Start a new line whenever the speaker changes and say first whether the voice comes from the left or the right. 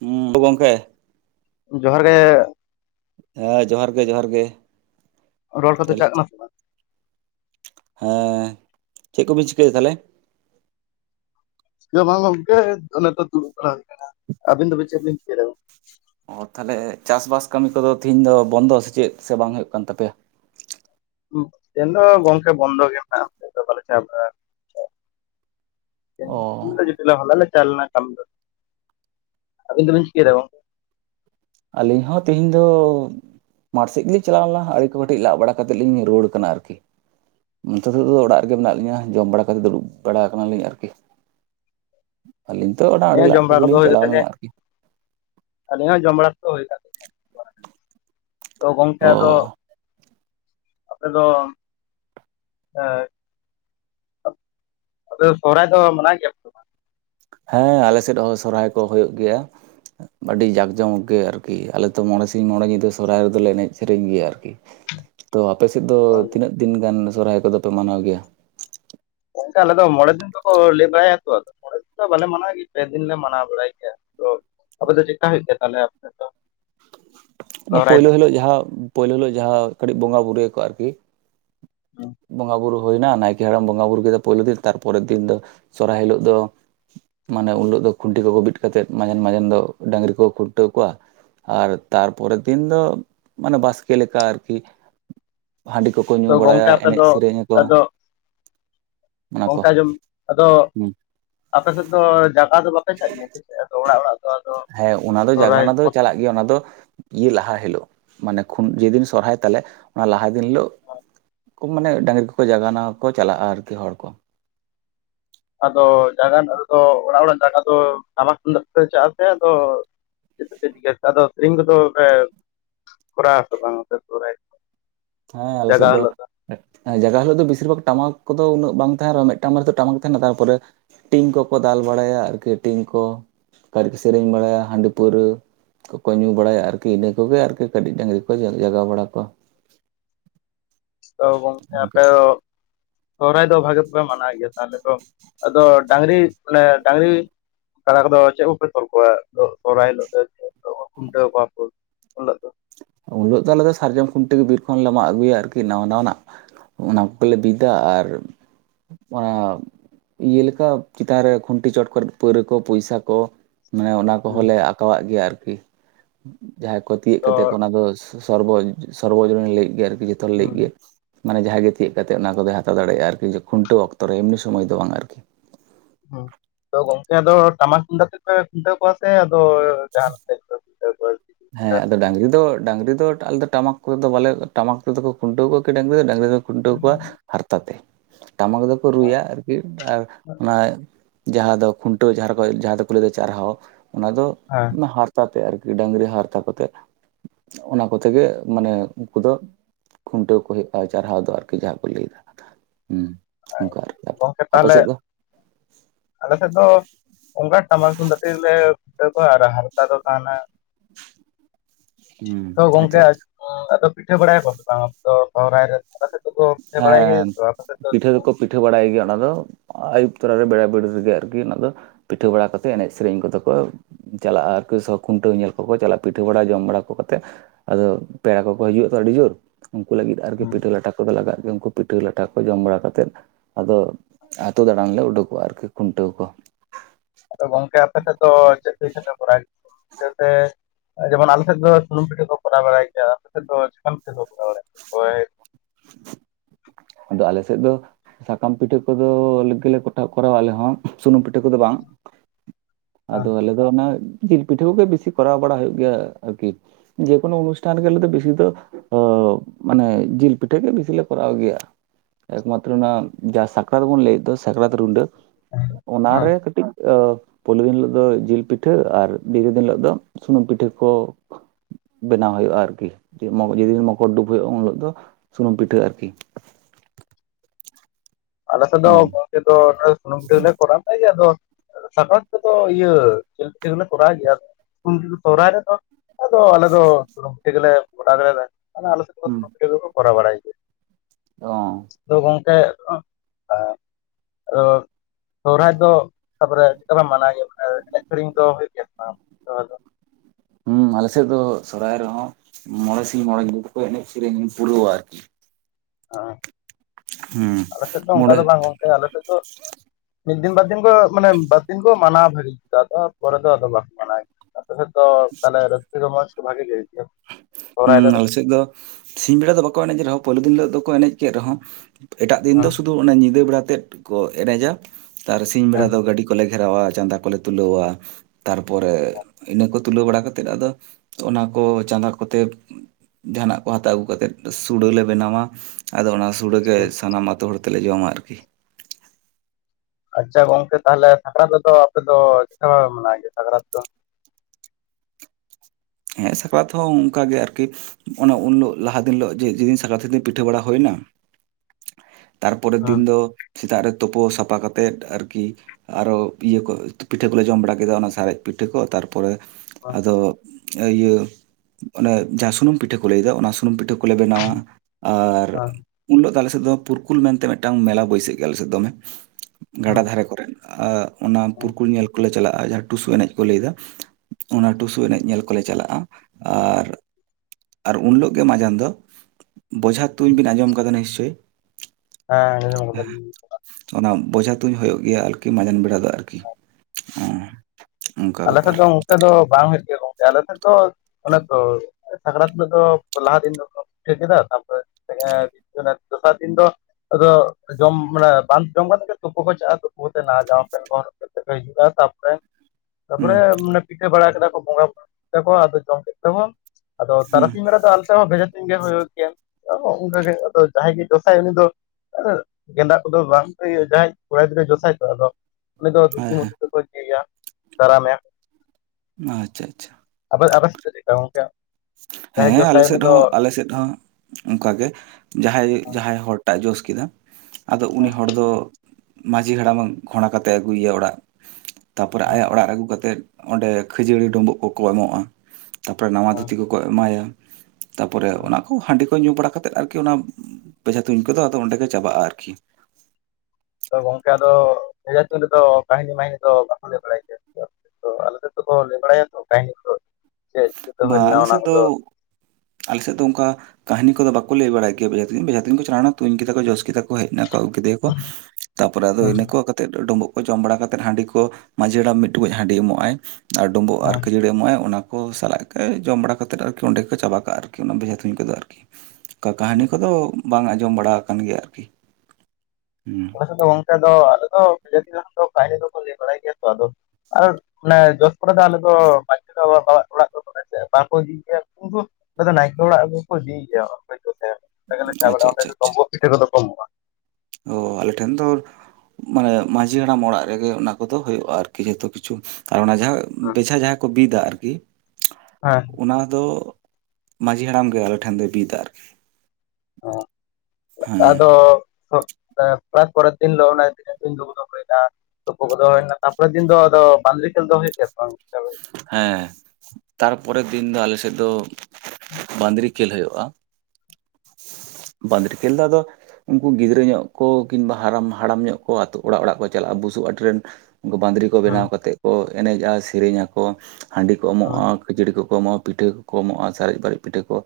right: ᱦᱩᱸ ᱜᱚᱝᱠᱮ᱾
left: ᱡᱚᱦᱟᱨ ᱜᱮ᱾
right: ᱦᱮᱸ ᱡᱚᱦᱟᱨ ᱜᱮ ᱡᱚᱦᱟᱨ ᱜᱮ᱾
left: ᱨᱚᱲ ᱠᱚᱫᱚ
right: ᱛᱟᱦᱞᱮ
left: ᱪᱟᱜ ᱠᱟᱱᱟ ᱥᱮ ᱵᱟᱝ᱾
right: ᱦᱮᱸ ᱪᱮᱜ ᱠᱩᱵᱤᱱ ᱪᱤᱠᱟᱹᱭᱟ ᱛᱟᱦᱚᱞᱮ?
left: ᱪᱤᱜ ᱦᱚᱸ ᱵᱟᱝ ᱜᱚᱝᱠᱮ ᱛᱚ ᱱᱮ ᱞᱮ ᱫᱩᱲᱩᱵ ᱵᱟᱲᱟ ᱦᱩᱭ ᱠᱟᱱᱟ ᱟᱵᱤᱱ ᱫᱚ ᱪᱮᱫ ᱵᱤᱱ ᱪᱤᱠᱟᱹᱭ ‌ᱫᱟ?
right: ᱚ ᱛᱟᱦᱚᱞᱮ ᱪᱟᱥᱼᱵᱟᱥ ᱠᱟᱢᱤ ᱠᱚᱫᱚ ᱛᱤᱦᱤᱧ ᱫᱚ ᱵᱚᱱᱫᱚ ᱥᱮ ᱪᱮᱫ ᱥᱮ ᱵᱟᱝ ᱦᱩᱭᱩᱜ ᱠᱟᱱ ᱛᱟᱯᱮᱭᱟ?
left: ᱩᱸ ᱛᱮᱦᱮᱧ ᱫᱚ ᱜᱚᱝᱠᱮ ᱵᱚᱱᱫᱚ ᱜᱮ ᱢᱮᱱᱟᱜ-ᱟ ᱛᱮ ᱛᱚ ᱵᱟᱞᱮ ᱪᱟᱜ ᱫᱟ ᱪᱮᱜ
right: ᱚ
left: ᱢᱟᱱᱮ‌ ᱡᱩ ᱛᱮ ᱟᱞᱮ‌ ᱞᱮ‌ ᱪᱟ ᱞᱮᱱᱟ ᱠᱟᱢᱤ ᱫᱚ ᱟᱵᱤᱱ ᱫᱚ ᱵᱤᱱ ᱪᱤᱠᱟᱹᱭ ᱫᱟ ᱜᱚ
right: ᱟᱞᱤᱧ ᱦᱚᱸ ᱛᱤᱦᱤᱧ ᱫᱚᱼᱼ ᱢᱟᱴᱷ ᱥᱮᱫ ᱜᱮᱞᱤᱧ ᱪᱟᱞᱟᱣ ᱞᱮᱱᱟ ᱟᱹᱲᱤ ᱠᱟᱹᱴᱤᱡ ᱞᱟᱜ ᱵᱟᱲᱟ ᱠᱟᱛᱮᱜ ᱞᱤᱧ ᱨᱩᱣᱟᱹᱲ ᱠᱟᱱᱟ ᱟᱨ ᱠᱤ᱾ ᱱᱚᱛᱮ ᱨᱮ ᱫᱚ ᱚᱲᱟᱜ ᱨᱮᱜᱮ ᱢᱮᱱᱟᱜ ᱞᱤᱧ ᱡᱚᱢ ᱵᱟᱲᱟ ᱠᱟᱛᱮᱜ ᱫᱩᱲᱩᱵ ᱵᱟᱲᱟ ᱟᱠᱟᱱᱟ ᱞᱤᱧ ᱟᱨ ᱠᱤ᱾ ᱟᱹᱞᱤᱧ ᱛᱚ ᱚᱱᱟ ᱟᱲᱤ
left: ᱦᱮᱸ
right: ᱞᱟᱜ
left: ᱡᱚᱢ ᱵᱟᱲᱟ
right: ᱠᱩᱜᱤ ᱞᱤᱧ ᱪᱟᱞᱟᱣ ᱞᱮᱱᱟ᱾
left: ᱟᱞᱮ ᱦᱚᱸ ᱡᱚᱢ ᱵᱟᱲᱟ ᱱᱤᱛᱚᱜ ᱦᱩᱭ ᱠᱟᱱ ᱛᱟᱞᱮᱭᱟ [inaudible] ᱛᱚ ᱜᱚᱝᱠᱮ
right: ᱚ
left: ᱟᱫᱚᱼᱼ ᱟᱯᱮ ᱫᱚ ᱮᱸ᱾ ᱟᱫᱚ ᱥᱚᱦᱨᱟᱭ ᱫᱚ ᱢᱟᱱᱟᱣ ᱜᱮᱭᱟᱯ
right: ᱦᱮᱸ ᱟᱞᱮ ᱥᱮᱫ ᱦᱚᱸ ᱥᱚᱨᱦᱟᱭ ᱠᱚ ᱦᱳᱭᱳᱜ ᱜᱮᱭᱟ᱾ ᱟᱹᱰᱤ ᱡᱟᱠ ᱡᱚᱢᱚᱠ ᱜᱮ ᱟᱨ ᱠᱤ ᱟᱞᱮ ᱛᱚ ᱢᱚᱬᱮ ᱥᱤᱧ ᱢᱚᱬᱮ ᱧᱤᱫᱟᱹ ᱥᱚᱨᱦᱟᱭ ᱨᱮᱫᱚ ᱞᱮ ᱮᱱᱮᱡ ᱥᱮᱨᱮᱧ ᱜᱮᱭᱟ᱾ ᱟᱨ ᱠᱤ᱾ ᱛᱚ ᱟᱯᱮ ᱥᱮᱫ ᱫᱚ
left: ᱵᱟᱝ?
right: ᱛᱤᱱᱟᱹᱜ ᱫᱤᱱ ᱜᱟᱱ ᱥᱚᱨᱦᱟᱭ ᱠᱚᱫᱚ ᱯᱮ ᱢᱟᱱᱟᱣ ᱜᱮᱭᱟ?
left: ᱚᱱᱠᱟ ᱟᱞᱮ ᱫᱚ ᱢᱚᱬᱮ ᱫᱤᱱ ᱛᱚ ᱠᱚ ᱞᱟᱹᱭ ᱵᱟᱲᱟᱭᱟ ᱛᱚ, ᱟᱨ ᱯᱚᱨᱮ ᱵᱟᱞᱮ ᱢᱟᱱᱟᱣ ᱜᱤ ᱯᱮ ᱫᱤᱱ ᱞᱮ ᱢᱟᱱᱟᱣ ᱵᱟᱲᱟᱭ ᱜᱮᱭᱟ ᱛᱚ ᱟᱯᱮ ᱫᱚ ᱪᱮᱫᱠᱟ ᱦᱩᱭᱩᱜ ᱠᱮᱭᱟ ᱛᱮ ᱛᱟᱦᱚᱞᱮ ᱟᱯᱮ ᱫᱚ? ᱥᱚᱦᱨᱟᱭ ᱫᱚ?
right: ᱯᱳᱭᱞᱳ ᱦᱤᱞᱳᱜ ᱡᱟᱦᱟᱸ ᱯᱳᱭᱞᱳ ᱦᱤᱞᱳᱜ ᱡᱟᱦᱟᱸ ᱠᱟᱹᱴᱤᱡ ᱵᱚᱸᱜᱟ ᱵᱳᱨᱳ ᱭᱟ ᱠᱳ ᱟᱨ ᱠᱤ᱾
left: ᱚᱸ᱾ [inaudible]
right: ᱵᱚᱸᱜᱟ ᱵᱩᱨᱩ ᱦᱩᱳᱱᱟ ᱱᱟᱭᱠᱮ‌ ᱦᱟᱲᱟᱢ‌ ᱵᱚᱝᱜᱟ ᱵᱳᱨᱳ ᱠᱮᱫᱟ ᱯᱳᱭᱞᱳ ᱫᱤᱱ ᱛᱟᱨᱯᱚᱨᱮ ᱫᱤᱱ ᱫᱚ ᱥᱚᱨᱦᱟᱭ ᱦᱤᱞᱳᱜ ᱫᱚ᱾ ᱢᱟᱱᱮ ᱩᱱ ᱦᱤᱞᱳᱜ ᱫᱚ ᱠᱷᱩᱱᱴᱤ ᱠᱚᱠᱚ ᱵᱤᱫ ᱠᱟᱛᱮᱫ ᱢᱟᱧᱡᱟᱱ ᱢᱟᱸᱡᱟᱱ ᱫᱚ ᱰᱟᱝᱜᱽᱨᱤ ᱠᱚ ᱠᱷᱩᱱᱴᱟᱹᱣ ᱠᱚᱣᱟ᱾ ᱟᱨ ᱛᱟᱨᱯᱚᱨᱮ ᱫᱤᱱ ᱫᱚ ᱢᱟᱱᱮ ᱵᱟᱥᱠᱮ ᱞᱮᱠᱟ ᱟᱨ ᱠᱤ ᱦᱟᱸᱰᱤ ᱠᱚ ᱠᱚ ᱧᱩ
left: ᱛᱚ
right: ᱵᱟᱲᱟᱭᱟ
left: ᱜᱚᱝᱠᱮ ᱟᱯᱮ
right: ᱮᱱᱮᱡ
left: ᱫᱚ
right: ᱥᱮᱨᱮᱧᱟ ᱠᱚ᱾
left: ᱚᱝᱠᱟ ᱡᱚᱢ ᱟᱫᱚ
right: ᱦᱩᱸ
left: ᱟᱯᱮ ᱥᱮᱫ ᱫᱚ ᱡᱟᱜᱟᱣ ᱫᱚ ᱵᱟᱯ ᱯᱮ ᱪᱟᱜ ᱜᱮᱭᱟ ᱥᱮ ᱪᱮᱫ ᱟᱫᱚ ᱚᱲᱟᱜ ᱚᱲᱟᱜ ᱫᱚ ᱟᱫᱚ ᱥᱚᱨᱟᱭᱚ ᱠᱚᱛᱼᱼ
right: ᱜᱮ ᱚᱱᱟ ᱫᱚ ᱤᱭᱟᱹ ᱞᱟᱦᱟ ᱦᱤᱞᱳᱜ ᱢᱟᱱᱮ ᱠᱷᱩᱱ ᱡᱮ ᱫᱤᱱ ᱥᱚᱨᱦᱟᱭ ᱛᱟᱞᱮ ᱚᱱᱟ ᱞᱟᱦᱟ ᱫᱤᱱ ᱦᱤᱞᱳᱜ ᱠᱩ ᱢᱟᱱᱮ ᱰᱟᱹᱝᱜᱽᱨᱤ ᱠᱚᱠᱚ ᱡᱟᱜᱟᱣᱱᱟ ᱠᱚ ᱪᱟᱞᱟᱜ-ᱟ ᱟᱨ ᱠᱤ ᱦᱚᱲ ᱠᱚ᱾
left: ᱟᱫᱚ ᱡᱟᱜᱟᱣᱱᱟᱜ ᱨᱮᱫᱚ ᱚᱲᱟᱜ ᱚᱲᱟᱜ ᱡᱟᱜᱟᱣ ᱫᱚ ᱴᱟᱢᱟᱠ ᱛᱩᱢᱫᱟᱜ ᱛᱮ ᱯᱮ ᱪᱟᱜ ᱟᱥᱮ ᱟᱫᱚ ᱪᱤᱜ ᱛᱮᱯᱮ ᱪᱤᱠᱟᱭ ᱛᱮ ᱟᱫᱚ ᱥᱤᱨᱤᱧ ᱠᱚᱫᱚ ᱯᱮ ᱠᱚᱨᱟᱣᱟ ᱥᱮ ᱵᱟᱝ ᱟᱯᱮ ᱥᱚᱦᱨᱟᱭ ᱠᱚ᱾
right: ᱦᱮᱸ ᱟᱞᱮ ᱥᱮᱫ ᱫᱚ᱾ ᱮᱸ ᱡᱟᱜᱟᱣ ᱦᱤᱞᱳᱜ ᱫᱚ ᱵᱤᱥᱤᱨ ᱵᱷᱟᱜᱽ ᱴᱟᱢᱟᱠ ᱠᱚᱫᱚ ᱩᱱᱟᱹᱜ ᱵᱟᱝ ᱛᱟᱦᱮᱱ ᱨᱮᱦᱚᱸ ᱢᱮᱜᱴᱟᱝ ᱢᱟᱠ ᱴᱟᱢᱟᱠ ᱛᱟᱦᱮᱸᱱᱟ ᱛᱟᱨᱯᱚᱨᱮ᱾ ᱴᱤᱧ ᱠᱚᱠᱚ ᱫᱟᱞ ᱵᱟᱲᱟᱭᱟ ᱟᱨᱠᱤ ᱴᱤᱧ ᱠᱚ ᱟᱨᱠᱚ ᱥᱮᱨᱮᱧ ᱵᱟᱲᱟᱭᱟ ᱦᱟᱸᱰᱤ ᱯᱟᱹᱣᱨᱟᱹ ᱠᱚᱠᱚ ᱧᱩ ᱵᱟᱲᱟᱭᱟ ᱟᱨᱠᱤ ᱤᱱᱟᱹ ᱠᱚᱜᱮ ᱟᱨᱠᱤ ᱠᱟᱹᱴᱤᱡ ᱰᱟᱝᱨᱤ ᱠᱚ ᱡᱟᱜᱟᱣ ᱵᱟᱲᱟ ᱠᱚᱣᱟ
left: ᱛᱚ ᱜᱚᱝᱠᱮ
right: ᱤᱱᱠᱟᱹ
left: ᱟᱯᱮ ᱥᱚᱦᱨᱟᱭ ᱫᱚ ᱵᱷᱟᱜᱮ ᱯᱮ ᱢᱟᱱᱟᱣ ᱜᱮᱭᱟ ᱛᱟᱦᱞᱮ ᱫᱚ ᱟᱫᱚ ᱰᱟᱝᱨᱤ ᱢᱟᱱᱮ ᱰᱟᱝᱨᱤ ᱠᱟᱲᱟ ᱠᱚᱫᱚ ᱪᱮᱫ ᱠᱚᱯᱮ ᱛᱚᱞ ᱠᱚᱣᱟ ᱥᱚᱨᱦᱟᱭ ᱦᱤᱞᱳᱜ ᱫᱚ ᱠᱷᱩᱱᱴᱟᱹᱣ ᱠᱚᱣᱟ ᱯᱮ ᱮᱱᱦᱤᱞᱳᱜ ᱫᱚ ᱾
right: ᱩᱱ ᱦᱤᱞᱳᱜ ᱫᱚ ᱟᱞᱮᱫᱚ ᱥᱟᱨᱡᱚᱢ ᱠᱷᱩᱱᱴᱤ ᱜᱮ ᱵᱤᱨ ᱠᱷᱚᱱᱞᱮ ᱢᱟᱜ ᱟᱹᱜᱩᱭᱟ ᱟᱨᱠᱤ ᱱᱟᱣᱟ ᱱᱟᱣᱟᱱᱟᱜ᱾ ᱚᱱᱟ ᱠᱚᱜᱮᱞᱮ ᱵᱤᱫᱟ ᱟᱨ ᱚᱱᱟ ᱤᱭᱟᱹ ᱞᱮᱠᱟ ᱪᱮᱛᱟᱱ ᱨᱮ ᱠᱦᱩᱱᱴᱤ ᱪᱚᱴ ᱠᱚᱨᱮ ᱯᱟᱹᱣᱨᱟ ᱠᱚ ᱯᱚᱭᱥᱟ ᱠᱚ ᱾ ᱢᱟᱱᱮ ᱚᱱᱟ ᱠᱚᱦᱚᱸᱞᱮ ᱟᱠᱟᱣᱟᱫ ᱜᱮᱭᱟ ᱟᱨᱠᱤ ᱡᱟᱦᱟᱸᱭ ᱠᱚ ᱛᱤᱭᱟ. ᱜ
left: ᱟᱫᱚ
right: ᱠᱟᱛᱮᱫ ᱟᱫᱚ ᱥᱚᱨᱵᱚ ᱥᱚᱨᱵᱚ ᱥᱚᱨᱵᱚᱡᱚᱱᱤᱱ ᱞᱟᱹᱜᱤᱫ ᱜᱮ ᱟᱨᱠᱤ ᱡᱷᱚᱛᱚ ᱦᱚᱲ ᱞᱟᱹᱜᱤᱫ
left: ᱦᱩᱸ
right: ᱜᱮ᱾ ᱢᱟᱱᱮ ᱡᱟᱸᱦᱟᱭ ᱜᱮ ᱛᱤᱭᱟ. ᱜ ᱠᱟᱛᱮᱫ ᱚᱱᱟ ᱠᱚᱫᱚᱭ ᱦᱟᱛᱟᱣ ᱫᱟᱲᱮᱭᱟᱜᱼᱟ ᱟᱨᱠᱤ ᱠᱷᱩᱱᱴᱟᱹᱣ ᱚᱠᱛᱚ ᱨᱮ ᱮᱢᱱᱤ ᱥᱚᱢᱚᱭ ᱫᱚ ᱵᱟᱝ ᱟᱨᱠᱤ᱾
left: ᱦᱩᱸ ᱛᱚ ᱜᱚᱝᱠᱮ ᱟᱫᱚ ᱴᱟᱢᱟᱠ ᱛᱩᱢᱫᱟᱜ ᱟᱛᱮᱯᱮ ᱠᱦᱩᱱᱴᱟᱹᱣ ᱠᱚᱣᱟ ᱥᱮ ᱟᱫᱚ ᱡᱟᱦᱟᱱᱟᱜ ᱛᱮᱜᱮ ᱯᱮ
right: ᱦᱮᱸ ᱟᱫᱚ ᱰᱟᱝᱨᱤ ᱫᱚ ᱰᱟᱝᱨᱤ ᱫᱚ ᱟᱞᱮ ᱴᱟᱢᱟᱠ ᱠᱚᱛᱮ ᱫᱚ ᱵᱟᱞᱮ ᱴᱟᱢᱟᱠ ᱠᱚᱛᱮ ᱫᱚ ᱠᱷᱩᱱᱴᱟᱹᱣ ᱠᱚᱣᱟ ᱠᱤ ᱰᱟᱝᱨᱤ ᱫᱚ ᱰᱟᱝᱨᱤ᱾ ᱠᱷᱩᱱᱴᱟᱹᱣ ᱠᱚᱣᱟ ᱦᱟᱨᱛᱟᱛᱮ ᱴᱟᱢᱟᱠ ᱫᱚᱠᱚ ᱨᱩᱭᱟ ᱟᱨᱠᱤ ᱟᱨ ᱚᱱᱟ ᱡᱟᱦᱟᱸ ᱫᱚ ᱠᱷᱩᱱᱴᱟᱹᱣ ᱡᱟᱦᱟᱸ ᱫᱚᱠᱚ ᱞᱟᱹᱭᱫᱟ ᱪᱟᱨᱦᱟᱣ ᱚᱱᱟ ᱫᱚ
left: ᱦᱮᱸ
right: ᱚᱱᱟ ᱦᱟᱨᱛᱟ ᱛᱮ ᱟᱨᱠᱤ ᱰᱟᱝᱨᱤ᱾ ᱦᱟᱨᱛᱟ ᱠᱚᱛᱮ ᱚᱱᱟ ᱠᱚᱛᱮ ᱜᱮ ᱢᱟᱱᱮ ᱩᱝᱠᱩ ᱫᱚ ᱠᱦᱩᱱᱴᱟᱹᱣ ᱠᱚ ᱦᱩᱭᱩᱜᱼᱟ ᱪᱟᱨᱦᱟᱣ ᱫᱚ ᱟᱨᱠᱤ ᱡᱟᱦᱟ ᱠᱚ ᱞᱟᱹᱭᱫᱟ ᱠᱟᱛᱦᱟ᱾ ᱦᱩᱹ
left: ᱜᱚᱝᱠᱮ ᱛᱟᱦᱞᱮ
right: [unintelligible]
left: ᱟᱞᱮ ᱥᱮᱫ ᱫᱚ ᱚᱝᱠᱟ ᱴᱟᱢᱟᱠ ᱛᱩᱢᱫᱟᱹᱜ ᱛᱮᱜᱞᱮ ᱠᱷᱩᱱᱴᱟᱹᱣ ᱠᱚᱣᱟ ᱟᱨ ᱦᱟᱨᱛᱟ ᱫᱚ ᱛᱟᱦᱮᱱᱟ᱾
right: ᱥᱚᱺᱧ
left: ᱛᱚ ᱜᱚᱝᱠᱮ ᱟᱫᱚ ᱯᱤᱴᱷᱟᱹ ᱵᱟᱲᱟᱭᱟᱠᱚ ᱥᱮ ᱵᱟᱝ ᱟᱯᱮ ᱥᱚᱦᱨᱟᱭ ᱨᱮ ᱟᱞᱮ ᱥᱮᱫ ᱫᱚᱠᱚ ᱯᱤᱴᱷᱟᱹ ᱵᱟᱲᱟᱭ ᱜᱮᱭᱟ
right: ᱦᱮᱸ
left: ᱛᱚ ᱟᱯᱮ ᱥᱮᱫ ᱫᱚ᱾
right: ᱯᱤᱴᱷᱟᱹ ᱫᱚᱠᱚ ᱯᱤᱴᱷᱟᱹ ᱵᱟᱲᱟᱭ ᱜᱮᱭᱟ ᱚᱱᱟᱫᱚ ᱟᱭᱩᱵ ᱛᱚᱨᱟᱨᱮ ᱵᱮᱲᱟ ᱵᱤᱲᱤ ᱨᱮᱜᱮ ᱟᱨᱠᱤ ᱚᱱᱟ ᱫᱚ᱾ ᱯᱤᱴᱦᱟᱹ ᱵᱟᱲᱟ ᱠᱟᱛᱮᱫ ᱮᱱᱮᱡ ᱥᱮᱨᱮᱧ ᱠᱚᱫᱚ ᱠᱚ ᱪᱟᱞᱟᱜᱼᱟ ᱟᱨᱠᱤ ᱥᱮ ᱠᱷᱩᱱᱴᱟᱹᱣ ᱧᱮᱞ ᱠᱚᱠᱚ ᱪᱟᱞᱟᱜᱼᱟ ᱯᱤᱴᱷᱟᱹ ᱵᱟᱲᱟ ᱡᱚᱢ ᱵᱟᱲᱟ ᱠᱚ ᱠᱟᱛᱮᱫ᱾ ᱟᱫᱚ ᱯᱮᱲᱟ ᱠᱚᱠᱚ ᱦᱤᱡᱩᱜ-ᱟ ᱛᱚ ᱟᱹᱰᱤ ᱡᱳᱨ ᱩᱱᱠᱩ ᱞᱟᱹᱜᱤᱫ ᱟᱨᱠᱤ
left: ᱦᱩᱸ
right: ᱯᱤᱴᱷᱟᱹ ᱞᱟᱴᱷᱟ ᱠᱚ᱾ ᱠᱚᱫᱚ ᱞᱟᱜᱟᱜ ᱜᱮᱭᱟ ᱩᱝᱠᱩ ᱯᱤᱴᱷᱟᱹ ᱞᱟᱴᱷᱟ ᱠᱚ ᱡᱚᱢ ᱵᱟᱲᱟ ᱠᱟᱛᱮᱫ ᱟᱫᱚ ᱟᱛᱩ ᱫᱟᱬᱟᱱ ᱞᱮ ᱩᱰᱩᱠᱚᱜᱼᱟ ᱟᱨᱠᱤ ᱠᱦᱩᱱᱴᱟᱹᱣ ᱠᱚ᱾
left: ᱟᱫᱚ ᱜᱚᱝᱠᱮ ᱟᱯᱮ ᱥᱮᱫ ᱫᱚ ᱪᱮᱫ ᱯᱤᱴᱷᱟᱹ ᱯᱮ ᱠᱚᱨᱟᱣ ᱜᱮᱭᱟ ᱥᱩᱱᱩᱢ ᱯᱤᱴᱷᱟᱹ ᱥᱮ ᱡᱮᱢᱚᱱ ᱟᱞᱮ ᱥᱮᱫ ᱫᱚ ᱥᱩᱱᱩᱢ ᱯᱤᱴᱦᱟᱹ ᱠᱚ ᱠᱚᱨᱟᱣ ᱵᱟᱲᱟᱭ ᱜᱮᱭᱟ ᱟᱯᱮ ᱥᱮᱫ ᱫᱚ ᱥᱟᱠᱟᱢ ᱯᱤᱴᱷᱟᱹ ᱠᱚ ᱠᱚᱨᱟᱣ ᱵᱟᱲᱟᱭ ᱜᱮᱭᱟ᱾ ᱦᱳᱭᱮ
right: ᱟᱫᱚ ᱟᱞᱮᱥᱮᱫ ᱫᱚ᱾ ᱥᱟᱠᱟᱢ ᱯᱤᱴᱷᱟᱹ ᱠᱚᱫᱚ ᱟᱞᱮᱠ ᱜᱮᱞᱮ ᱠᱚᱴᱟᱣ ᱠᱚᱨᱟᱣᱟ ᱟᱞᱮ ᱦᱚᱸ ᱥᱩᱱᱩᱢ ᱯᱤᱴᱷᱟᱹ ᱠᱚᱫᱚ ᱵᱟᱝ ᱟᱫᱚ ᱟᱞᱮ ᱫᱚ ᱚᱱᱟ ᱡᱤᱞ ᱯᱤᱴᱷᱟᱹ ᱠᱚᱜᱮ ᱵᱤᱥᱤ ᱠᱚᱨᱟᱣ ᱵᱟᱲᱟ ᱦᱩᱭᱩᱜ ᱜᱮᱭᱟ ᱟᱨᱠᱤ᱾ ᱡᱮ ᱠᱚᱳᱚ ᱚᱱᱩᱥᱴᱷᱟᱱ ᱨᱮᱜᱮ ᱟᱞᱮ ᱫᱚ ᱵᱤᱥᱤ ᱫᱚ ᱦᱳ, ᱢᱟᱱᱮ ᱡᱤᱞ ᱯᱤᱴᱷᱟᱹ ᱜᱮ ᱵᱤᱥᱤ ᱞᱮ ᱠᱚᱨᱟᱣ ᱜᱮᱭᱟ᱾ ᱮᱠᱢᱟᱛᱨᱚ ᱚᱱᱟ ᱡᱟᱦᱟ ᱥᱟᱠᱨᱟᱛ ᱵᱚᱱ ᱞᱟᱹᱭᱮᱫ ᱫᱚ ᱥᱟᱠᱨᱟᱛ ᱨᱩᱸᱰᱟᱹ
left: ᱦᱮᱸ
right: ᱚᱱᱟᱨᱮ ᱠᱟᱹᱴᱤᱡ᱾ ᱟ ᱯᱳᱭᱞᱳ ᱫᱤᱱ ᱦᱤᱞᱳᱜ ᱫᱚ ᱡᱤᱞ ᱯᱤᱴᱷᱟᱹ ᱟᱨ [unintelligible] ᱫᱤᱱ ᱦᱤᱞᱳᱜ ᱫᱚ ᱥᱩᱱᱩᱢ ᱯᱤᱴᱦᱟᱹᱠᱚ᱾ ᱵᱮᱱᱟᱣ ᱦᱩᱭᱩᱜᱼᱟ ᱟᱨᱠᱤ ᱡᱮᱫᱤᱱ ᱢᱚᱠᱚᱨ ᱰᱩᱵ ᱦᱩᱭᱩᱜᱼᱟ ᱩᱱ ᱦᱤᱞᱳᱜ ᱫᱚ᱾ ᱥᱩᱱᱩᱢ ᱯᱤᱴᱷᱟᱹ ᱟᱨᱠᱤ᱾
left: ᱟᱞᱮ ᱥᱮᱫ ᱫᱚ
right: ᱦᱩᱸ
left: ᱜᱚᱢᱠᱮ ᱫᱚ ᱥᱩᱱᱩᱢ ᱜᱮᱞᱮ ᱠᱚᱨᱟᱣ ᱠᱮᱫ ᱜᱮ ᱟᱫᱚ ᱥᱟᱠᱨᱟᱛ ᱠᱚᱫᱚ ᱤᱭᱟᱹ ᱪᱮᱫᱟᱜ ᱜᱮᱞᱮ ᱠᱚᱨᱟᱣ ᱜᱮᱭᱟ ᱥᱚᱨᱦᱟᱭ ᱨᱮᱫᱚ ᱟᱫᱚ ᱟᱞᱮ ᱫᱚ ᱥᱩᱱᱩᱢ ᱯᱤᱴᱷᱟᱹ ᱜᱮᱞᱮ ᱠᱚᱨᱟᱣ ᱫᱟᱲᱮᱟᱭᱟᱜ ᱟᱞᱮ ᱥᱮᱫ ᱫᱚ
right: ᱦᱩᱸ
left: ᱥᱩᱱᱩᱢ ᱯᱤᱴᱦᱟᱹ ᱜᱮᱠᱚ ᱠᱚᱨᱟᱣ ᱵᱟᱲᱟᱭ ᱜᱮᱭᱟ ᱾
right: ᱚ
left: ᱛᱚ ᱜᱚᱝᱠᱮ ᱚᱸᱜ ᱟ ᱟᱨᱚ ᱥᱚᱨᱦᱟᱭ ᱫᱚ ᱛᱟᱯᱚᱨᱮ ᱪᱮᱠᱟ ᱯᱮ ᱢᱟᱱᱟᱣ ᱜᱮᱭᱟ ᱢᱟᱱᱮ ᱮᱱᱮᱡ ᱥᱮᱨᱮᱧ ᱫᱚ ᱦᱩᱭᱩᱜ ᱜᱮᱭᱟ ᱥᱮ ᱵᱟᱝ ᱥᱚᱦᱨᱟᱭ ᱫᱚ
right: ᱦᱩᱸ ᱟᱞᱮᱥᱮᱫ ᱫᱚ ᱥᱚᱨᱦᱟᱭ ᱨᱮᱦᱚᱸ ᱢᱚᱬᱮ ᱥᱤᱧ ᱢᱚᱬᱮ ᱧᱤᱫᱟᱹ ᱫᱚᱠᱚ ᱮᱱᱮᱡ ᱥᱮᱨᱮᱧ ᱯᱩᱨᱟᱹᱣᱼᱟ ᱟᱨᱠᱤ᱾
left: ᱟᱸ
right: ᱦᱩᱸ
left: ᱟᱞᱮ ᱥᱮᱫ ᱫᱚ ᱚᱱᱠᱟ
right: ᱢᱚᱬᱮ
left: ᱫᱚ ᱵᱟᱝ ᱜᱚᱝᱠᱮ ᱟᱞᱮ ᱥᱮᱫ ᱫᱚ᱾ ᱢᱤᱫ ᱫᱤᱱ ᱵᱟᱨ ᱫᱤᱱ ᱠᱚ ᱢᱟᱱᱮ ᱵᱟᱨ ᱫᱤᱱ ᱠᱚ ᱢᱟᱱᱟᱣᱟ ᱵᱷᱟᱜᱤ ᱜᱮ ᱟᱫᱚ ᱯᱚᱨᱮ ᱫᱚ ᱟᱫᱚ ᱵᱟᱠᱚ ᱢᱟᱱᱟᱣ ᱜᱮᱭᱟ ᱾ ᱟᱯᱮᱱᱥᱮᱫ ᱫᱚ ᱛᱟᱦᱞᱮ ᱨᱟ. ᱥᱠᱟ. ᱨᱚᱢᱚᱡᱽ ᱠᱚ ᱵᱷᱟᱜᱮ ᱜᱮ ᱦᱩᱭᱩᱜ ᱫᱚ
right: ᱦᱩᱸ ᱟᱞᱮᱥᱮᱫ ᱫᱚ ᱥᱤᱧ ᱵᱮᱲᱟ ᱫᱚ ᱵᱟᱠᱚ ᱮᱱᱮᱡ ᱨᱮᱦᱚᱸ ᱯᱳᱞᱳ ᱫᱤᱱ ᱦᱤᱞᱳᱜ ᱫᱚᱠᱚ ᱮᱱᱮᱡ ᱠᱮᱫ ᱨᱮᱦᱚᱸ ᱮᱴᱟᱜ ᱫᱤᱱ ᱫᱚ
left: ᱦᱮᱸ
right: ᱥᱩᱫᱷᱩ ᱚᱱᱟ ᱧᱤᱫᱟᱹ ᱵᱮᱲᱟ ᱛᱮᱫ ᱠᱚ ᱮᱱᱮᱡᱟ ᱛᱟᱨᱟᱥᱤᱧ ᱵᱮᱲᱟ
left: ᱦᱮᱸ
right: ᱫᱚ ᱜᱟᱹᱰᱤ ᱠᱚ ᱠᱚᱞᱮ ᱜᱷᱮᱨᱟᱣᱟ ᱪᱟᱸᱫᱟ ᱠᱚᱞᱮ ᱛᱩᱞᱟᱹᱣᱟ ᱛᱟᱨᱯᱚᱨᱮ ᱤᱱᱟᱹ ᱠᱚ ᱛᱩᱞᱟᱹᱣ ᱵᱟᱲᱟ ᱠᱟᱛᱮᱫ ᱟᱫᱚ ᱚᱱᱟ ᱠᱚ ᱪᱟᱸᱫᱟ ᱠᱚᱛᱮ ᱡᱟᱦᱟᱱᱟᱜ ᱠᱚ ᱦᱟᱛᱟᱣ ᱟᱹᱜᱩ ᱠᱟᱛᱮ ᱥᱩᱲᱮᱸ ᱞᱮ ᱵᱮᱱᱟᱣᱟ ᱟᱫᱚ ᱚᱱᱟ ᱥᱩᱲᱟᱹ ᱜᱮ ᱥᱟᱱᱟᱢ ᱟᱛᱳ ᱦᱚᱲ ᱛᱮᱞᱮ ᱡᱚᱢᱟ ᱟᱨᱠᱤ
left: ᱟᱪᱪᱷᱟ ᱜᱚᱝᱠᱮ ᱛᱟᱦᱚᱞᱮ ᱥᱟᱠᱨᱟᱛ ᱨᱮᱫᱚ ᱟᱯᱮ ᱫᱚ ᱪᱮᱫᱠᱟ ᱯᱮ ᱢᱟᱱᱟᱣ ᱜᱮᱭᱟ ᱥᱟᱠᱨᱟᱛ ᱫᱚ
right: ᱦᱮᱸ ᱥᱟᱠᱨᱟᱛ ᱦᱚᱸ ᱚᱱᱠᱟ ᱜᱮ ᱟᱨᱠᱤ ᱚᱱᱟ ᱩᱱ ᱦᱤᱞᱳᱜ ᱞᱟᱦᱟ ᱫᱤᱱ ᱦᱤᱞᱳᱜ ᱡᱮᱫᱤᱱ ᱥᱟᱠᱨᱟᱛ ᱫᱤᱱ ᱯᱤᱴᱷᱟᱹ ᱵᱟᱲᱟ ᱦᱩᱭᱱᱟ ᱛᱟᱨᱯᱚᱨᱮᱨ
left: ᱦᱩᱸ
right: ᱫᱤᱱ ᱫᱚ ᱥᱮᱛᱟᱜ ᱨᱮ ᱛᱳᱯᱳ ᱥᱟᱯᱷᱟ ᱠᱟᱛᱮᱫ ᱟᱨᱠᱤ ᱟᱨᱚ ᱤᱭᱟᱹ ᱠᱚ ᱯᱤᱴᱷᱟᱹ ᱠᱚᱞᱮ ᱡᱚᱢ ᱵᱟᱲᱟ ᱠᱮᱫᱟ ᱚᱱᱟ ᱥᱟᱨᱮᱡ ᱯᱤᱴᱷᱟᱹ ᱠᱚ ᱛᱟᱨᱯᱚᱨᱮ
left: ᱦᱩᱸ
right: ᱟᱫᱚ ᱤᱭᱟᱹ ᱚᱱᱮ ᱡᱟᱦᱟᱸ ᱥᱩᱱᱩᱢ ᱯᱤᱴᱷᱟᱹ ᱠᱚ ᱞᱟᱹᱭᱫᱟ ᱚᱱᱟ ᱥᱩᱱᱩᱢ ᱯᱤᱴᱷᱟᱹ ᱠᱚᱞᱮ ᱵᱮᱱᱟᱣᱟ ᱟᱨ ᱩᱱ ᱦᱤᱞᱳᱜ ᱫᱚ ᱟᱞᱮ ᱥᱮᱫ ᱫᱚ ᱯᱩᱨᱠᱩᱞ ᱢᱮᱱᱛᱮ ᱢᱤᱫᱴᱟᱝ ᱢᱮᱞᱟ ᱵᱟᱹᱭᱥᱟᱹᱜ ᱜᱮᱭᱟ ᱟᱞᱮ ᱥᱮᱫ ᱫᱚᱢᱮ ᱜᱟᱰᱟ
left: ᱦᱩᱸ
right: ᱫᱷᱟᱨᱮ ᱠᱚᱨᱮ ᱚᱱᱟ
left: ᱦᱩᱸ
right: ᱯᱩᱨᱠᱩᱞ ᱧᱮᱞ ᱠᱚᱞᱮ ᱪᱟᱞᱟᱜ-ᱟ ᱡᱟᱦᱟᱸ ᱴᱩᱥᱩ ᱮᱱᱮᱡ ᱠᱚ ᱞᱟᱹᱭ ᱮᱫᱟ ᱚᱱᱟ ᱴᱩᱥᱩ ᱮᱱᱮᱡ ᱧᱮᱞ ᱠᱚᱞᱮ ᱪᱟᱞᱟᱜ-ᱟ ᱟᱨ ᱟᱨ ᱩᱱ ᱦᱤᱞᱳᱜ ᱜᱮ ᱢᱟᱡᱟᱱ ᱫᱚ ᱵᱚᱡᱷᱟ ᱛᱩᱧ ᱵᱤᱱ ᱟᱸᱡᱚᱢ ᱠᱟᱫᱟ ᱱᱤᱥᱪᱳᱭ
left: ᱦᱮᱸ ᱟᱸᱡᱟᱢ ᱠᱟᱫᱟᱞᱤᱧ
right: ᱚᱱᱟ ᱵᱚᱡᱷᱟ ᱛᱩᱧ ᱦᱩᱭᱩᱜ ᱜᱮᱭᱟ ᱟᱨᱠᱤ ᱢᱟᱸᱡᱟᱱ ᱵᱮᱲᱟ ᱫᱚ ᱟᱨᱠᱤ, ᱚᱱᱠᱟ
left: ᱟᱞᱮ ᱥᱮᱫ
right: ᱵᱮᱯᱟᱨ
left: ᱫᱚ ᱚᱱᱠᱟ ᱫᱚ ᱵᱟᱝ ᱦᱩᱭᱩᱜ ᱜᱮᱭᱟ ᱜᱚᱝᱠᱮ ᱟᱞᱮ ᱥᱮᱫ ᱫᱚ ᱚᱱᱮ ᱛᱚ ᱥᱟᱠᱨᱟᱛ ᱦᱤᱞᱳᱜ ᱫᱚ ᱞᱟᱦᱟ ᱫᱤᱱ ᱫᱚᱠᱚ ᱯᱤᱴᱷᱟᱹ ᱠᱮᱫᱟ ᱛᱟᱨᱯᱚᱨᱮ ᱫᱚᱥᱟᱨ ᱫᱤᱱ ᱫᱚ ᱟᱫᱚ ᱡᱚᱢ ᱢᱟᱱᱮ ᱵᱟᱝ ᱡᱚᱢ ᱠᱟᱛᱮ ᱛᱩᱯᱩ ᱠᱚ ᱪᱟᱞᱟᱜ-ᱟ ᱛᱩᱯᱩ ᱠᱟᱛᱮ ᱱᱟᱶᱟ ᱡᱟᱢᱟ ᱯᱮᱱᱴ ᱦᱚᱨᱚᱜ ᱠᱟᱛᱮ ᱠᱚ ᱦᱤᱡᱩᱜ-ᱟ ᱛᱟᱨᱯᱚᱨᱮ
right: ᱦᱩᱸ
left: ᱛᱟᱯᱚᱨᱮ ᱯᱤᱴᱷᱟᱹ ᱵᱟᱲᱟ ᱠᱮᱫᱟ ᱠᱚ ᱵᱚᱸᱜᱟ ᱠᱮᱫᱟᱠᱚ ᱟᱫᱚ ᱡᱚᱢ ᱠᱮᱫ ᱛᱮᱵᱚᱱ ᱟᱫᱚ
right: ᱦᱩᱸ
left: ᱛᱟᱨᱟᱥᱤᱧ ᱵᱮᱲᱟ ᱫᱚ ᱟᱞᱮ ᱥᱮᱫ ᱦᱚᱸ ᱵᱷᱮᱡᱟ ᱛᱩᱧ ᱜᱮ ᱦᱩᱭᱩᱜ ᱜᱮᱭᱟ ᱟᱫᱚ ᱡᱟᱦᱟᱸᱭ ᱜᱮ ᱡᱚᱥᱟᱭ ᱩᱱᱤ ᱫᱚ ᱜᱮᱸᱫᱟᱜ ᱠᱚᱫᱚ ᱵᱟᱝ ᱡᱟᱦᱟᱸᱭ ᱠᱚᱲᱟ ᱜᱤᱫᱽᱨᱟᱹ ᱡᱚᱥᱟᱭ ᱛᱚ ᱟᱫᱚ ᱩᱱᱤ ᱫᱚ ᱫᱷᱩᱛᱤ
right: ᱦᱮᱸ ᱦᱮᱸ
left: ᱢᱩᱛᱤ ᱛᱮᱠᱚ ᱤᱭᱟᱹᱭᱟ ᱫᱟᱨᱟᱢᱮᱭᱟ
right: ᱟᱪᱪᱷᱟ ᱟᱪᱪᱷᱟ
left: ᱟᱯᱮ ᱥᱮᱫ ᱫᱚ ᱪᱮᱫᱠᱟ ᱜᱚᱝᱠᱮ ᱡᱟᱦᱟᱸᱭ
right: ᱦᱮᱸ ᱟᱞᱮ
left: ᱡᱚᱥᱟᱭ ᱩᱱᱤ
right: ᱥᱮᱫ
left: ᱫᱚ
right: ᱦᱚᱸ ᱟᱞᱮ ᱥᱮᱫ ᱦᱚᱸ ᱚᱱᱠᱟᱜᱮ ᱡᱟᱦᱟᱸᱭ ᱡᱟᱦᱟᱸᱭ ᱦᱚᱲᱴᱟᱜ ᱮ ᱡᱚᱥ ᱠᱮᱫᱟ ᱟᱫᱚ ᱩᱱᱤ ᱦᱚᱲ ᱫᱚ ᱢᱟᱹᱡᱷᱤ ᱦᱟᱲᱟᱢ ᱮ ᱜᱷᱚᱲᱟ ᱠᱟᱛᱮ ᱟᱹᱜᱩᱭᱮᱭᱟ ᱚᱲᱟᱜ ᱛᱟᱨᱯᱚᱨᱮ ᱟᱭᱟᱜ ᱚᱲᱟᱜ ᱨᱮ ᱟᱹᱜᱩ ᱠᱟᱛᱮᱫ ᱚᱸᱰᱮ ᱠᱷᱟᱹᱡᱟᱹᱲᱤ ᱰᱩᱸᱵᱩᱜ ᱠᱚᱠᱚ ᱮᱢᱚᱜ-ᱟ ᱛᱟᱨᱯᱚᱨᱮ ᱫᱷᱩᱛᱤ ᱠᱚ ᱠᱚ ᱮᱢᱟᱭᱟ ᱛᱟᱨᱯᱚᱨᱮ ᱚᱱᱟ ᱠᱚ ᱦᱟᱺᱰᱤ ᱠᱚᱠᱚ ᱧᱩ ᱵᱟᱲᱟ ᱠᱟᱛᱮᱫ ᱟᱨᱠᱤ ᱚᱱᱟ ᱵᱮᱡᱷᱟ ᱛᱩᱧ ᱠᱚᱫᱚ ᱟᱫᱚ ᱚᱸᱰᱮ ᱜᱮ ᱪᱟᱵᱟᱜ-ᱟ ᱟᱨᱠᱤ
left: ᱛᱚ ᱜᱚᱝᱠᱮ ᱟᱫᱚ ᱵᱮᱡᱷᱟ ᱛᱩᱧ ᱨᱮᱫᱚ ᱠᱟᱹᱦᱤᱱᱤ ᱢᱟᱦᱤᱱᱤ ᱛᱚ ᱵᱟᱠᱚ ᱞᱟᱹᱭ ᱵᱟᱲᱟᱭᱟ ᱛᱚ ᱛᱚ ᱟᱞᱮ ᱥᱮᱫ ᱫᱚᱠᱚ ᱞᱟᱹᱭ ᱵᱟᱲᱟᱭᱟ ᱛᱚ ᱠᱟᱹᱦᱱᱤ ᱠᱚ ᱪᱮᱫ ᱪᱮᱫᱠᱟ ᱦᱩᱭ ᱞᱮᱱᱟ ᱚᱱᱟ ᱠᱚᱫᱚ
right: ᱟᱞᱮᱥᱮᱫ ᱫᱚ ᱚᱱᱠᱟ ᱠᱟᱹᱦᱱᱤ ᱠᱚᱫᱚ ᱵᱟᱠᱚ ᱞᱟᱹᱭ ᱵᱟᱲᱟᱭ ᱜᱮᱭᱟ ᱵᱮᱡᱷᱟ ᱛᱩᱧ, ᱵᱮᱡᱷᱟ ᱛᱩᱧ ᱠᱚ ᱪᱟᱞᱟᱣᱱᱟ ᱛᱩᱧ ᱠᱮᱫᱟ ᱠᱚ ᱡᱚᱥ ᱠᱮᱫᱟ ᱠᱚ ᱦᱮᱡ ᱱᱟᱠᱚ ᱟᱜᱩ ᱠᱮᱫᱮᱭᱟᱠᱚ ᱛᱟᱯᱚᱨᱮ ᱟᱫᱚ
left: ᱦᱮᱸ
right: ᱦᱩᱭᱱᱟ ᱠᱚ ᱰᱩᱢᱵᱩᱜ ᱠᱚ ᱡᱚᱢ ᱵᱟᱲᱟ ᱠᱟᱛᱮᱫ ᱦᱟᱺᱰᱤ ᱠᱚ ᱢᱟᱺᱡᱷᱤ ᱦᱟᱲᱟᱢ ᱢᱤᱫ ᱴᱩᱠᱩᱡ ᱦᱟᱺᱰᱤ ᱮᱢᱚᱜ-ᱟᱭ ᱟᱨ ᱰᱳᱸᱵᱩᱜ ᱟᱨ ᱠᱷᱟᱹᱡᱟᱹᱲᱤ ᱮᱢᱚᱜ-ᱟᱭ ᱚᱱᱟ ᱠᱚᱢ ᱥᱟᱞᱟᱜ ᱜᱮ ᱡᱚᱢ ᱵᱟᱲᱟ ᱠᱟᱛᱮᱫ, ᱟᱨᱠᱤ ᱚᱸᱰᱮᱠᱚ, ᱪᱟᱵᱟ ᱠᱟᱜᱼᱟ ᱟᱨᱠᱤ ᱚᱱᱟ ᱫᱚ ᱵᱡᱷᱟ ᱛᱩᱧ ᱠᱚᱫᱚ ᱟᱨᱠᱤ ᱾ ᱚᱱᱠᱟ ᱠᱟᱹᱦᱱᱤ ᱠᱚᱫᱚ ᱵᱟᱝ ᱟᱸᱡᱚᱢ ᱵᱟᱲᱟ ᱟᱠᱟᱱ ᱜᱮᱭᱟ
left: ᱛᱚ ᱜᱚᱝᱠᱮ ᱫᱚ ᱟᱞᱮ ᱫᱚ ᱠᱷᱟᱭ ᱫᱚᱠᱚ ᱞᱟᱹᱭ ᱵᱟᱲᱟᱭ ᱜᱮᱭᱟ ᱛᱚ ᱟᱫᱚ ᱟᱨ ᱚᱱᱮ ᱡᱚᱥ ᱠᱚᱨᱮ ᱫᱚ ᱟᱞᱮ ᱫᱚ ᱵᱟᱪᱮ ᱫᱚ ᱨᱟᱜ ᱚᱲᱟᱜ ᱨᱮ ᱵᱟ [inaudible] ᱵᱟᱠᱚ ᱤᱫᱤᱭ ᱜᱮᱭᱟ ᱩᱱᱠᱩ ᱱᱟᱭᱠᱮ ᱚᱲᱟᱜ ᱨᱮᱜᱮ ᱠᱚ ᱤᱫᱤᱭ ᱮᱭᱟ ᱚᱠᱚᱭ ᱠᱚ ᱥᱮ ᱛᱮ ᱪᱟ
right: ᱟᱪᱪᱷᱟ ᱟᱪᱪᱷᱟ
left: ᱵᱮᱲᱟ
right: ᱟᱪᱪᱷᱟ
left: ᱠᱚᱢᱚᱜ-ᱟ ᱯᱤᱴᱷᱟᱠᱚᱫᱚ ᱠᱚ ᱠᱚᱢᱚᱜ-ᱟ
right: ᱚ ᱟᱞᱮ ᱴᱷᱮᱱ ᱫᱚ ᱢᱟᱱᱮ ᱢᱟᱺᱡᱷᱤ ᱦᱟᱲᱟᱢ ᱚᱲᱟᱜ ᱨᱮᱜᱮ ᱚᱱᱟ ᱠᱚᱫᱚ ᱦᱩᱭᱩᱜ-ᱟ ᱟᱨᱠᱤ ᱡᱷᱚᱛᱚ ᱠᱤᱪᱷᱩ ᱟᱨ ᱚᱱᱟ ᱡᱟᱦᱟᱸ ᱵᱮᱡᱷᱟ ᱡᱟᱦᱟᱸ ᱠᱚ ᱵᱤᱫᱟ ᱟᱨᱠᱤ
left: ᱦᱮᱸ
right: ᱚᱱᱟ ᱫᱚ ᱢᱟᱹᱡᱽᱷᱤ ᱦᱟᱲᱟᱢ ᱜᱮ ᱟᱞᱮ ᱴᱷᱮᱱ ᱫᱚᱭ ᱵᱤᱫᱟ ᱟᱨᱠᱤ ᱦᱮᱸ
left: ᱟᱫᱚ ᱛᱟᱨ ᱯᱚᱨᱮᱨ ᱫᱤᱱ ᱦᱤᱞᱚᱜ ᱚᱱᱮ ᱛᱤᱱᱟ ᱫᱤᱱ ᱫᱩ [unintelligible] ᱛᱩᱯᱩ ᱠᱚ ᱫᱚ ᱦᱩᱭᱱᱟ ᱛᱟᱨ ᱯᱚᱨᱮ ᱫᱤᱱ ᱫᱚ ᱟᱫᱚ ᱵᱟᱸᱫᱽᱨᱤ ᱠᱷᱮᱞ ᱫᱚ ᱦᱩᱭᱩᱜ ᱜᱮᱭᱟ ᱥᱮ ᱵᱟᱝ
right: ᱦᱮᱸ ᱛᱟᱨᱯᱚᱨᱮᱨ ᱫᱤᱱ ᱫᱚ ᱟᱞᱮ ᱥᱮᱫ ᱫᱚ ᱵᱟᱸᱫᱽᱨᱤ ᱠᱷᱮᱞ ᱦᱳᱭᱳᱜᱼᱟ ᱵᱟᱺᱫᱽᱨᱤ ᱠᱷᱮᱞ ᱫᱚ ᱟᱫᱚ ᱩᱱᱠᱩ ᱜᱤᱫᱽᱨᱟᱹ ᱧᱚᱜ ᱠᱚ ᱠᱤᱝᱵᱟ ᱦᱟᱨᱟᱢ ᱦᱟᱲᱟᱢ ᱧᱚᱜ ᱠᱚ ᱟᱹᱛᱩ ᱚᱲᱟᱜ ᱚᱲᱟᱜ ᱠᱚ ᱪᱟᱞᱟᱜᱼᱟ ᱵᱩᱥᱩᱵ ᱟᱴᱤ ᱨᱮᱱ ᱩᱱᱠᱩ ᱵᱟᱸᱫᱽᱨᱤ ᱠᱚ
left: ᱦᱮᱸ
right: ᱵᱮᱱᱟᱣ ᱠᱟᱛᱮᱫ ᱠᱚ ᱮᱱᱮᱡᱼᱟ ᱥᱮᱨᱮᱧ ᱟᱠᱚ ᱦᱟᱸᱰᱤ ᱠᱚ
left: ᱦᱮᱸ
right: ᱮᱢᱚᱜᱼᱟ ᱠᱷᱟᱹᱡᱟᱹᱲᱤ ᱠᱚ ᱠᱚ ᱮᱢᱚᱜᱼᱟ ᱯᱤᱴᱷᱟᱹ ᱠᱚ ᱠᱚ ᱮᱢᱚᱜᱼᱟ ᱥᱟᱨᱮᱡ ᱵᱟᱨᱮᱡ ᱯᱤᱴᱷᱟᱹ ᱠᱚ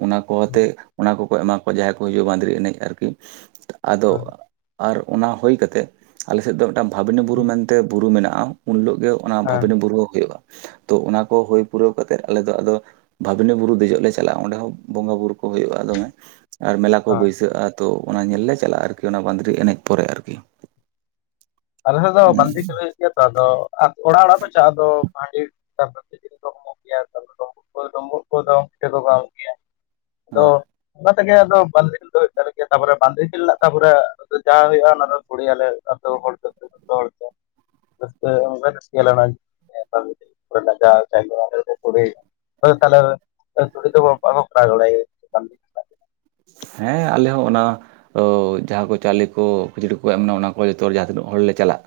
right: ᱚᱱᱟ ᱠᱚ ᱟᱛᱮ ᱩᱱᱠᱩ ᱠᱚ ᱮᱢᱟ ᱠᱚᱣᱟ ᱡᱟᱦᱟᱸᱭ ᱠᱚ ᱦᱤᱡᱩᱜᱼᱟ ᱵᱟᱸᱫᱽᱨᱤ ᱮᱱᱮᱡ ᱟᱨᱠᱤ ᱟᱫᱚ
left: ᱦᱮᱸ
right: ᱟᱨ ᱚᱱᱟ ᱦᱳᱭ ᱠᱟᱛᱮᱫ ᱟᱞᱮ ᱥᱮᱫ ᱫᱚ ᱢᱤᱫᱴᱟᱝ ᱵᱷᱟᱵᱽᱱᱤ ᱵᱩᱨᱩ ᱢᱮᱱᱛᱮ ᱵᱩᱨᱩ ᱢᱮᱱᱟᱜᱼᱟ ᱩᱱ ᱦᱤᱞᱳᱜ ᱜᱮ ᱚᱱᱟ
left: ᱦᱮᱸ
right: ᱵᱷᱟᱵᱽᱤᱱᱤ ᱵᱩᱨᱩ ᱦᱳᱭᱳᱜᱼᱟ ᱛᱚ ᱚᱱᱟ ᱠᱚ ᱦᱳᱭ ᱯᱩᱨᱟᱹᱣ ᱠᱟᱛᱮᱫ ᱟᱞᱮ ᱫᱚ ᱟᱫᱚ ᱵᱷᱟᱵᱽᱱᱤ ᱵᱩᱨᱩ ᱫᱮᱡᱚᱜ ᱞᱮ ᱪᱟᱞᱟᱜᱼᱟ ᱚᱸᱰᱮ ᱦᱚᱸ ᱵᱚᱸᱜᱟᱼᱵᱩᱨᱩ ᱠᱚ ᱦᱳᱭᱳᱜᱼᱟ ᱫᱚᱢᱮ ᱟᱨ ᱢᱮᱞᱟ ᱠᱚ ᱵᱟᱹᱭᱥᱟᱹᱜᱼᱟ ᱛᱚ ᱚᱱᱟ ᱧᱮᱞ ᱞᱮ ᱪᱟᱞᱟᱜᱼᱟ ᱟᱨᱠᱤ ᱚᱱᱟ ᱵᱟᱸᱫᱽᱨᱤ ᱮᱱᱮᱡ ᱯᱚᱨᱮ ᱟᱨᱠᱤ
left: ᱟᱞᱮ ᱦᱚᱸ ᱫᱟᱫᱟ ᱵᱟᱸᱫᱽᱨᱤ ᱫᱚ
right: ᱦᱩᱸ
left: ᱞᱮ [unintelligible] ᱴᱤᱠ ᱜᱮᱭᱟ ᱛᱚ ᱟᱫᱚ ᱚᱲᱟᱜ ᱚᱲᱟᱜ ᱯᱮ ᱪᱟᱜ ᱟᱛᱚ ᱦᱟᱺᱰᱤ ᱡᱤᱱ ᱠᱚᱢᱚᱜ ᱜᱮᱭᱟ ᱛᱚ [unintelligible] ᱰᱩᱢᱵᱩᱜ ᱠᱚ ᱰᱩᱢᱵᱩᱜ ᱠᱚᱫᱚ ᱛᱮ ᱠᱚ ᱜᱮᱭᱟ ᱟᱫᱚ [unintelligible] ᱚᱱᱟ ᱛᱮᱜᱮ ᱟᱫᱚ ᱵᱚᱱᱤᱞ [inaudible] ᱛᱟᱯᱚᱨᱮ ᱵᱟᱸᱫᱮ ᱠᱷᱮᱞ ᱛᱟᱯᱚᱨᱮ ᱡᱟᱦᱟᱸ ᱦᱩᱭᱩᱜᱼᱟ ᱚᱱᱟ ᱫᱚ ᱥᱩᱲᱮ ᱟᱞᱮ ᱟᱹᱛᱩ ᱦᱚᱲ ᱫᱚ
right: [inaudible]
left: [unintelligible] [unintelligible] ᱠᱷᱮᱞ ᱨᱮᱱᱟᱜ ᱫᱚ᱾
right: ᱦᱮᱸ ᱟᱞᱮ ᱦᱚᱸ ᱚᱱᱟ ᱚ ᱡᱟᱦᱟᱸ ᱠᱚ ᱪᱟᱣᱞᱮ ᱠᱚ ᱠᱷᱟᱹᱡᱟᱹᱲᱤ ᱠᱚ ᱮᱢ ᱮᱱᱟ ᱚᱱᱟ ᱠᱚ ᱡᱚᱛᱚ ᱡᱟᱦᱟᱸ ᱛᱤᱱᱟᱹᱜ ᱦᱚᱲ ᱞᱮ ᱪᱟᱞᱟᱜ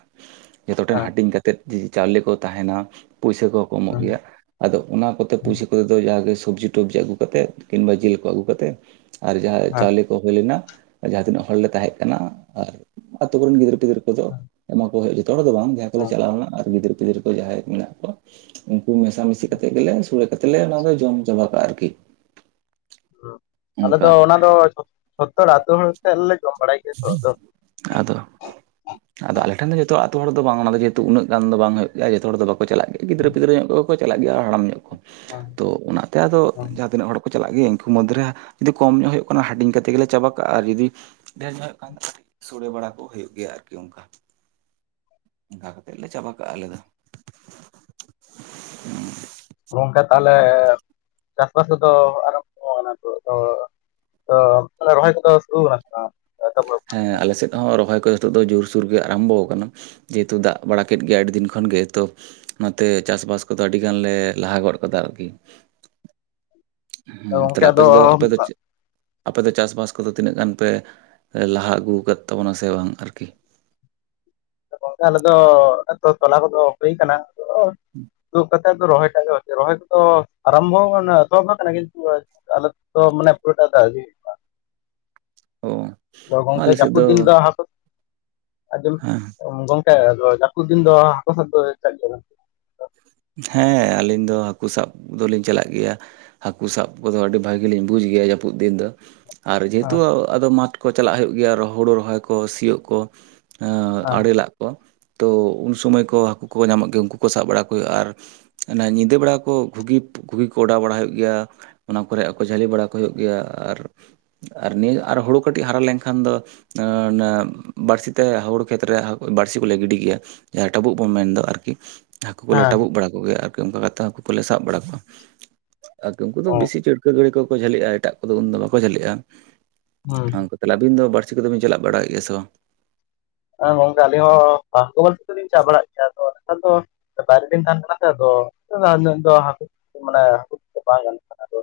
right: ᱡᱷᱚᱛᱚ ᱴᱷᱮᱱ
left: ᱦᱮᱸ
right: ᱦᱟᱹᱴᱤᱧ ᱠᱟᱛᱮᱫ ᱡᱩᱫᱤ ᱪᱟᱣᱞᱮ ᱠᱚ ᱛᱟᱦᱮᱸᱱᱟ ᱯᱩᱭᱥᱟᱹ ᱠᱚᱦᱚᱸ ᱠᱚ ᱮᱢᱚᱜ
left: ᱦᱮᱸ
right: ᱜᱮᱭᱟ ᱟᱫᱚ ᱚᱱᱟ ᱠᱚᱛᱮ
left: ᱦᱮᱸ
right: ᱯᱩᱭᱥᱟᱹ ᱠᱚᱛᱮ ᱫᱚ, ᱡᱟᱦᱟᱜᱮ ᱥᱚᱵᱽᱡᱤ ᱴᱚᱵᱡᱤ ᱟᱹᱜᱩ ᱠᱟᱛᱮᱜ, ᱠᱤᱝᱵᱟ ᱡᱤᱞ ᱠᱚ ᱟᱹᱜᱩ ᱠᱟᱛᱮ, ᱟᱨ ᱡᱟᱦᱟᱸ
left: ᱦᱮᱸ ᱦᱮᱸ
right: ᱪᱟᱣᱞᱮ ᱠᱚ ᱦᱩᱭ ᱞᱮᱱᱟ ᱟᱨ ᱡᱟᱦᱟᱸ ᱛᱤᱱᱟᱹᱜ ᱦᱚᱲ ᱞᱮ ᱛᱟᱦᱮᱸᱜ ᱠᱟᱱᱟ ᱟᱨ ᱟᱛᱳ ᱠᱚ ᱨᱮᱱ ᱜᱤᱫᱽᱨᱟᱹ ᱜᱤᱫᱽᱨᱟᱹ ᱠᱚ ᱫᱚ ᱮᱢᱟ ᱠᱚ ᱦᱩᱭᱩᱜᱼᱟ ᱡᱚᱛᱚ ᱦᱚᱲ ᱫᱚ ᱵᱟᱝ ᱡᱟᱦᱟᱸ ᱠᱚ ᱞᱮ ᱪᱟᱞᱟᱣ ᱞᱮᱱᱟ ᱟᱨ ᱜᱤᱫᱽᱨᱟᱹ ᱯᱤᱫᱽᱟᱹᱨᱟᱹ ᱠᱚ ᱡᱟᱦᱟᱸᱭ ᱠᱚ ᱢᱮᱱᱟᱜ ᱠᱚᱣᱟ ᱩᱱᱠᱩ ᱢᱮᱥᱟ ᱢᱤᱥᱤ ᱠᱟᱛᱮᱫ ᱜᱮ ᱞᱮ ᱥᱳᱲᱮ ᱠᱟᱛᱮ ᱞᱮ ᱚᱱᱟ ᱫᱚ ᱡᱚᱢ ᱪᱟᱵᱟ ᱠᱟᱜᱼᱟ ᱟᱨᱠᱤ
left: ᱟᱞᱮ
right: ᱚᱱᱠᱟ
left: ᱫᱚ ᱚᱱᱟ ᱫᱚ, ᱡᱷᱚᱛᱚ ᱟᱹᱛᱳ ᱦᱚᱲ ᱛᱮᱞᱮ ᱡᱚᱢ ᱵᱟᱲᱟᱭ ᱜᱮᱭᱟ ᱾
right: ᱟᱫᱚ ᱟᱫᱚ ᱟᱞᱮ ᱴᱷᱮᱱ ᱫᱚ ᱡᱚᱛᱚ ᱟᱹᱛᱩ ᱦᱚᱲ ᱫᱚ ᱵᱟᱝ ᱚᱱᱟ ᱫᱚ ᱡᱮᱦᱮᱛᱩ ᱩᱱᱟᱹᱜ ᱜᱟᱱ ᱵᱟᱝ ᱫᱚ ᱦᱩᱭᱩᱜ ᱜᱮᱭᱟ ᱡᱚᱛᱚ ᱦᱚᱲ ᱫᱚ ᱵᱟᱠᱚ ᱪᱟᱞᱟᱜ ᱜᱮᱭᱟ ᱜᱤᱫᱽᱨᱟᱹ ᱯᱤᱫᱽᱨᱟᱹ ᱧᱚᱜ ᱠᱚᱜᱮ ᱠᱚ ᱪᱟᱞᱟᱜ ᱜᱮᱭᱟ ᱟᱨ ᱦᱟᱲᱟᱢ ᱧᱚᱜ ᱠᱚ
left: ᱦᱮᱸ
right: ᱛᱚ ᱚᱱᱟ ᱛᱮ ᱟᱫᱚ
left: ᱦᱮᱸ
right: ᱡᱟᱦᱟᱸ ᱛᱤᱱᱟᱹᱜ ᱦᱚᱲ ᱠᱚ ᱪᱟᱞᱟᱜ ᱜᱤᱭᱟᱹᱧ ᱩᱱᱠᱩ ᱢᱚᱫᱽᱨᱮ ᱡᱩᱫᱤ ᱠᱚᱢ ᱧᱚᱜ ᱦᱩᱭᱩᱜ ᱠᱟᱱᱟ ᱦᱟᱴᱤᱧ ᱠᱟᱛᱮ ᱜᱮᱞᱮ ᱪᱟᱵᱟ ᱠᱟᱜᱼᱟ ᱟᱨ ᱡᱩᱫᱤ ᱰᱷᱮᱨ ᱧᱚᱜ ᱦᱩᱭᱩᱜ ᱠᱟᱱ ᱫᱚ ᱥᱩᱲᱮ ᱵᱟᱲᱟ ᱠᱚ ᱦᱩᱭᱩᱜ ᱜᱮᱭᱟ ᱟᱨᱠᱤ ᱚᱱᱠᱟ ᱚᱱᱠᱟ ᱠᱟᱛᱮᱫ ᱞᱮ ᱪᱟᱵᱟ ᱠᱟᱜᱼᱟ ᱟᱞᱮ ᱫᱚ
left: ᱜᱚᱝᱠᱮ ᱛᱟᱦᱚᱞᱮ ᱪᱟᱥ ᱵᱟᱥ ᱠᱚᱫᱚ ᱟᱨᱚᱢᱵᱚ? ᱛᱚ ᱚᱱᱛᱮ ᱫᱚ ᱨᱚᱦᱚᱭ ᱠᱚᱫᱚ ᱥᱩᱨᱩ ᱠᱟᱱᱟ ᱥᱮ ᱵᱟᱝ ᱛᱟᱯᱚᱨ
right: ᱦᱮᱸ ᱟᱞᱮ ᱥᱮᱫ ᱦᱚᱸ ᱨᱚᱦᱚᱭ ᱠᱚ ᱦᱤᱛᱚᱜ ᱫᱚ ᱡᱩᱨ-ᱥᱩᱨ ᱜᱮ ᱟᱨᱟᱢᱵᱚ ᱠᱟᱱᱟ ᱡᱮᱦᱩᱛᱩ ᱫᱟᱜ ᱵᱟᱲᱟ ᱠᱮᱫ ᱜᱮᱭᱟ, ᱟᱹᱰᱤ ᱫᱤᱱ ᱠᱷᱚᱱ ᱜᱮ ᱛᱚ ᱚᱱᱟᱛᱮ ᱪᱟᱥᱵᱟᱥ ᱠᱚᱫᱚ ᱟᱹᱰᱤ ᱜᱟᱱᱞᱮ ᱞᱟᱦᱟ ᱜᱚᱫ ᱠᱟᱫᱟ ᱟᱨᱠᱤ ᱦᱩᱸ
left: ᱜᱚᱝᱠᱮ
right: ᱛᱟᱞᱦᱮ ᱟᱯᱮ
left: ᱟᱫᱚ
right: ᱥᱮᱫ ᱫᱚ ᱟᱯᱮ ᱫᱚ ᱪᱮᱫ ᱟᱯᱮ ᱫᱚ ᱪᱟᱥ ᱵᱟᱥ ᱠᱚ ᱫᱚ ᱛᱤᱱᱟᱹᱜ ᱜᱟᱱ ᱯᱮ ᱞᱟᱦᱟ ᱟᱹᱜᱩ ᱟᱠᱟᱫ ᱛᱟᱵᱚᱱᱟ ᱥᱮ ᱵᱟᱝ ᱟᱨᱠᱤ
left: ᱜᱚᱝᱠᱮ ᱟᱞᱮ ᱫᱚ ᱛᱚᱞᱟ ᱠᱚᱫᱚ ᱦᱩᱭ ᱠᱟᱱᱟ ᱫᱚ ᱨᱚᱦᱚᱭ ᱴᱟ ᱜᱮ ᱦᱚᱪᱪᱮ ᱨᱚᱦᱚᱭ ᱠᱚ ᱫᱚ ᱟᱨᱟᱢᱵᱷᱚ ᱠᱟᱟᱱ ᱮᱛᱚᱦᱚᱵ ᱠᱟᱱᱟ ᱠᱤᱱᱛᱩ [unintelligible] ᱛᱟᱦᱚᱞᱮ ᱛᱚ ᱢᱟᱱᱮ ᱯᱩᱨᱟᱹᱴᱟᱜ ᱫᱟᱜ ᱜᱤ ᱾
right: ᱚ
left: ᱜᱚᱝᱠᱮ
right: ᱟᱞᱮ ᱥᱮᱫ
left: ᱡᱟᱹᱯᱩᱫ ᱫᱤᱱ ᱫᱚ ᱟ ᱟᱡᱚᱢ
right: ᱦᱮᱸ
left: ᱠᱮ [unintelligible] ᱦᱮᱸ ᱟᱫᱚ ᱡᱟᱹᱯᱩᱫ ᱫᱤᱱ ᱫᱚ ᱦᱟᱹᱠᱩ ᱥᱟᱵ ᱫᱚ
right: ᱦᱮᱸ ᱟᱹᱞᱤᱧ ᱫᱚ ᱦᱟᱹᱠᱩ ᱥᱟᱵ ᱫᱚᱞᱤᱧ ᱪᱟᱞᱟᱜ ᱜᱮᱭᱟ ᱦᱟᱹᱠᱩ ᱥᱟᱵ ᱠᱚᱫᱚ ᱟᱹᱰᱤ ᱵᱷᱟᱹᱜ ᱞᱤᱧ ᱵᱩᱡᱽ ᱜᱮᱭᱟ ᱡᱟᱹᱯᱩᱫ ᱫᱤᱱ ᱫᱚ ᱟᱨ
left: ᱦᱮᱸ
right: ᱡᱮᱦᱮᱛᱩ ᱟᱫᱚ ᱢᱟᱴᱷ ᱠᱚ ᱪᱟᱞᱟᱜ ᱦᱩᱭᱩᱜ ᱜᱮᱭᱟ ᱦᱩᱲᱩ ᱨᱚᱦᱚᱭ ᱠᱚ ᱥᱤᱭᱳᱜ ᱠᱚ
left: ᱦᱮᱸ
right: ᱟᱲᱮᱞᱟᱜ ᱠᱚ ᱛᱚ ᱩᱱ ᱥᱚᱢᱟᱹᱭ ᱠᱚ ᱦᱟᱹᱠᱩ ᱠᱚᱠᱚ ᱧᱟᱢᱚᱜ ᱜᱮ ᱩᱱᱠᱩ ᱠᱚ ᱥᱟᱵ ᱵᱟᱲᱟ ᱠᱚ ᱼᱟ ᱟᱨ ᱚᱱᱟ ᱧᱤᱫᱟᱹ ᱵᱮᱲᱟ ᱠᱚ ᱜᱩᱜᱤ ᱜᱩᱜᱤ ᱠᱚ ᱚᱰᱟᱣ ᱵᱟᱲᱟ ᱦᱩᱭᱩᱜ ᱜᱮᱭᱟ ᱚᱱᱟ ᱠᱚᱨᱮ ᱟᱠᱚ ᱡᱷᱟᱹᱞᱤ ᱵᱟᱲᱟ ᱠᱚ ᱦᱩᱭᱩᱜ ᱜᱮᱭᱟ ᱟᱨ ᱟᱨ ᱱᱤᱭᱟᱹ ᱟᱨ ᱦᱩᱲᱩ ᱠᱟᱹᱴᱤᱡ ᱦᱟᱨᱟ ᱞᱮᱱᱠᱷᱟᱱ ᱫᱚ ᱵᱟᱹᱲᱥᱤ ᱛᱮ ᱦᱩᱲᱩ ᱠᱷᱮᱛᱨᱮ ᱵᱟᱹᱲᱥᱤ ᱠᱚᱞᱮ ᱜᱤᱰᱤ ᱜᱮᱭᱟ ᱡᱟᱦᱟᱸ ᱴᱟᱹᱵᱩᱜ ᱵᱚᱱ ᱢᱮᱱᱫᱟ ᱟᱨᱠᱤ ᱦᱟᱹᱠᱩ ᱠᱚᱞᱮ
left: ᱦᱮᱸ
right: ᱴᱟᱵᱩᱜ ᱵᱟᱲᱟ ᱠᱚᱜᱮᱭᱟ ᱟᱨᱠᱤ ᱚᱱᱠᱟ ᱠᱟᱛᱮᱫ ᱦᱟᱹᱠᱩ ᱠᱚᱞᱮ ᱥᱟᱵ ᱵᱟᱲᱟ ᱠᱚᱣᱟ ᱟᱨᱤ ᱩᱱᱠᱩ ᱫᱚ ᱵᱮᱥᱤ ᱪᱷᱟᱹᱲᱠᱟᱹ ᱜᱷᱟᱹᱲᱤ ᱠᱚᱠᱚ ᱡᱷᱟᱹᱞᱤᱜᱼᱟ ᱮᱴᱟᱜ ᱠᱚᱫᱚ ᱩᱱᱫᱚ ᱵᱟᱠᱚ ᱡᱷᱟᱹᱞᱤᱜᱼᱟ
left: ᱦᱩᱸ
right: ᱛᱟᱦᱚᱞᱮ ᱟᱵᱤᱱ ᱫᱚ ᱵᱟᱹᱲᱥᱤ ᱠᱚᱫᱚᱵᱤᱱ ᱪᱟᱞᱟᱜ ᱵᱟᱲᱟᱭ ᱜᱮᱭᱟ ᱥᱮ ᱵᱟᱝ
left: ᱮᱸ ᱜᱚᱝᱠᱮ ᱟᱹᱞᱤᱧ ᱦᱚᱸ ᱠᱚ ᱜᱚᱞ ᱛᱮ ᱞᱤᱧ ᱪᱟ ᱵᱟᱲᱟᱜᱮᱫ ᱜᱮ ᱟ ᱟᱫᱚ ᱱᱮᱛ ᱫᱚ ᱵᱟᱨᱮ ᱨᱤᱱ ᱛᱟᱦᱮᱱ ᱠᱟᱱᱟ ᱛᱚ ᱟᱫᱚᱱᱟ ᱫᱚ ᱦᱟᱠᱚ ᱢᱟᱱᱮ [unintelligible] ᱵᱟᱝ [unintelligible]